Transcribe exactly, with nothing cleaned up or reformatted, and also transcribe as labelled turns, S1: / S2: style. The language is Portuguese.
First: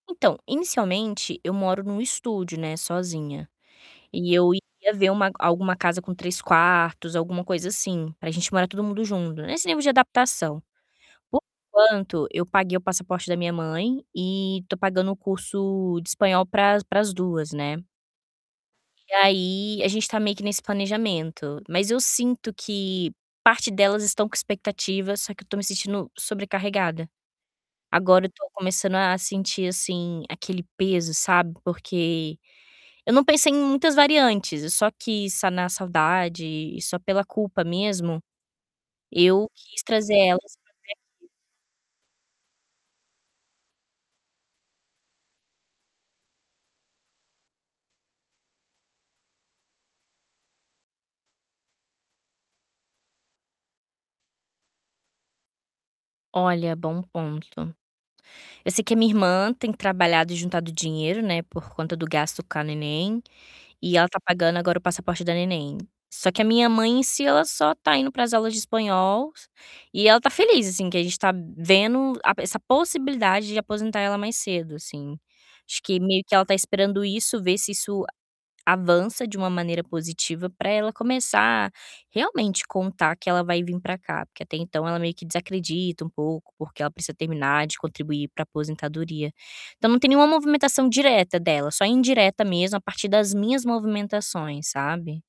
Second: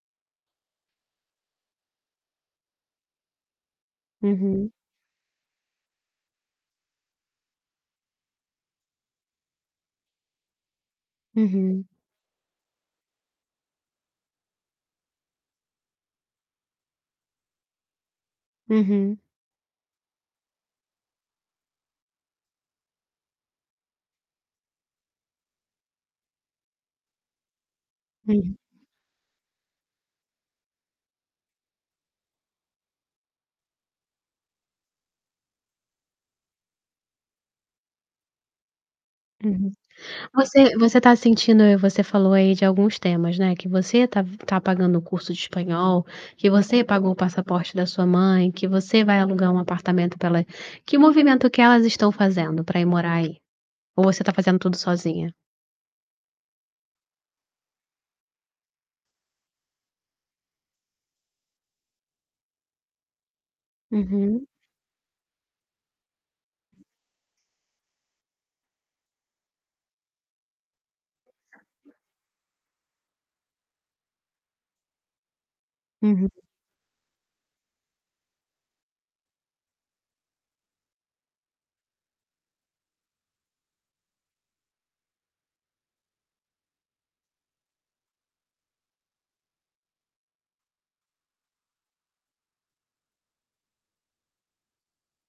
S1: Então, inicialmente, eu moro num estúdio, né, sozinha. E eu
S2: Uhum.
S1: ia ver uma alguma casa com três quartos, alguma coisa assim, para a gente morar todo mundo junto, nesse nível de adaptação. Por
S2: Uhum.
S1: enquanto, eu paguei o passaporte da minha mãe e tô pagando o curso de espanhol para as para as duas, né? E
S2: Uhum.
S1: aí, a gente está meio que nesse planejamento, mas eu sinto que parte delas estão com expectativas, só que eu estou me sentindo sobrecarregada. Agora, eu tô
S2: Uhum.
S1: começando a sentir, assim, aquele peso, sabe, porque eu não pensei em muitas variantes, eu só quis sanar a saudade e, só pela culpa mesmo, eu
S2: Uhum,
S1: quis trazer elas.
S2: você você está
S1: [unintelligible]
S2: sentindo, você falou aí de alguns temas, né, que você está está pagando o curso de espanhol, que você pagou o passaporte da sua mãe, que você vai alugar um apartamento pela que movimento que elas estão fazendo para ir morar aí? Ou você está fazendo tudo sozinha?
S1: Olha, bom ponto. Eu sei que a minha irmã tem trabalhado e juntado dinheiro, né, por conta do gasto com a neném, e ela tá
S2: Uhum.
S1: pagando agora o passaporte da neném. Só que a minha mãe, em si, ela só tá indo para as aulas de espanhol, e ela tá feliz, assim, que a gente tá vendo a essa possibilidade de aposentar ela mais cedo, assim. Acho que meio que
S2: Uhum.
S1: ela está esperando isso, ver se isso a avança de uma maneira positiva pra ela começar realmente contar que ela vai vim pra cá, porque até então ela meio que desacredita um pouco, porque ela precisa terminar de contribuir para aposentadoria. Então, não tem nenhuma movimentação direta dela, só indireta mesmo a partir das minhas movimentações, sabe?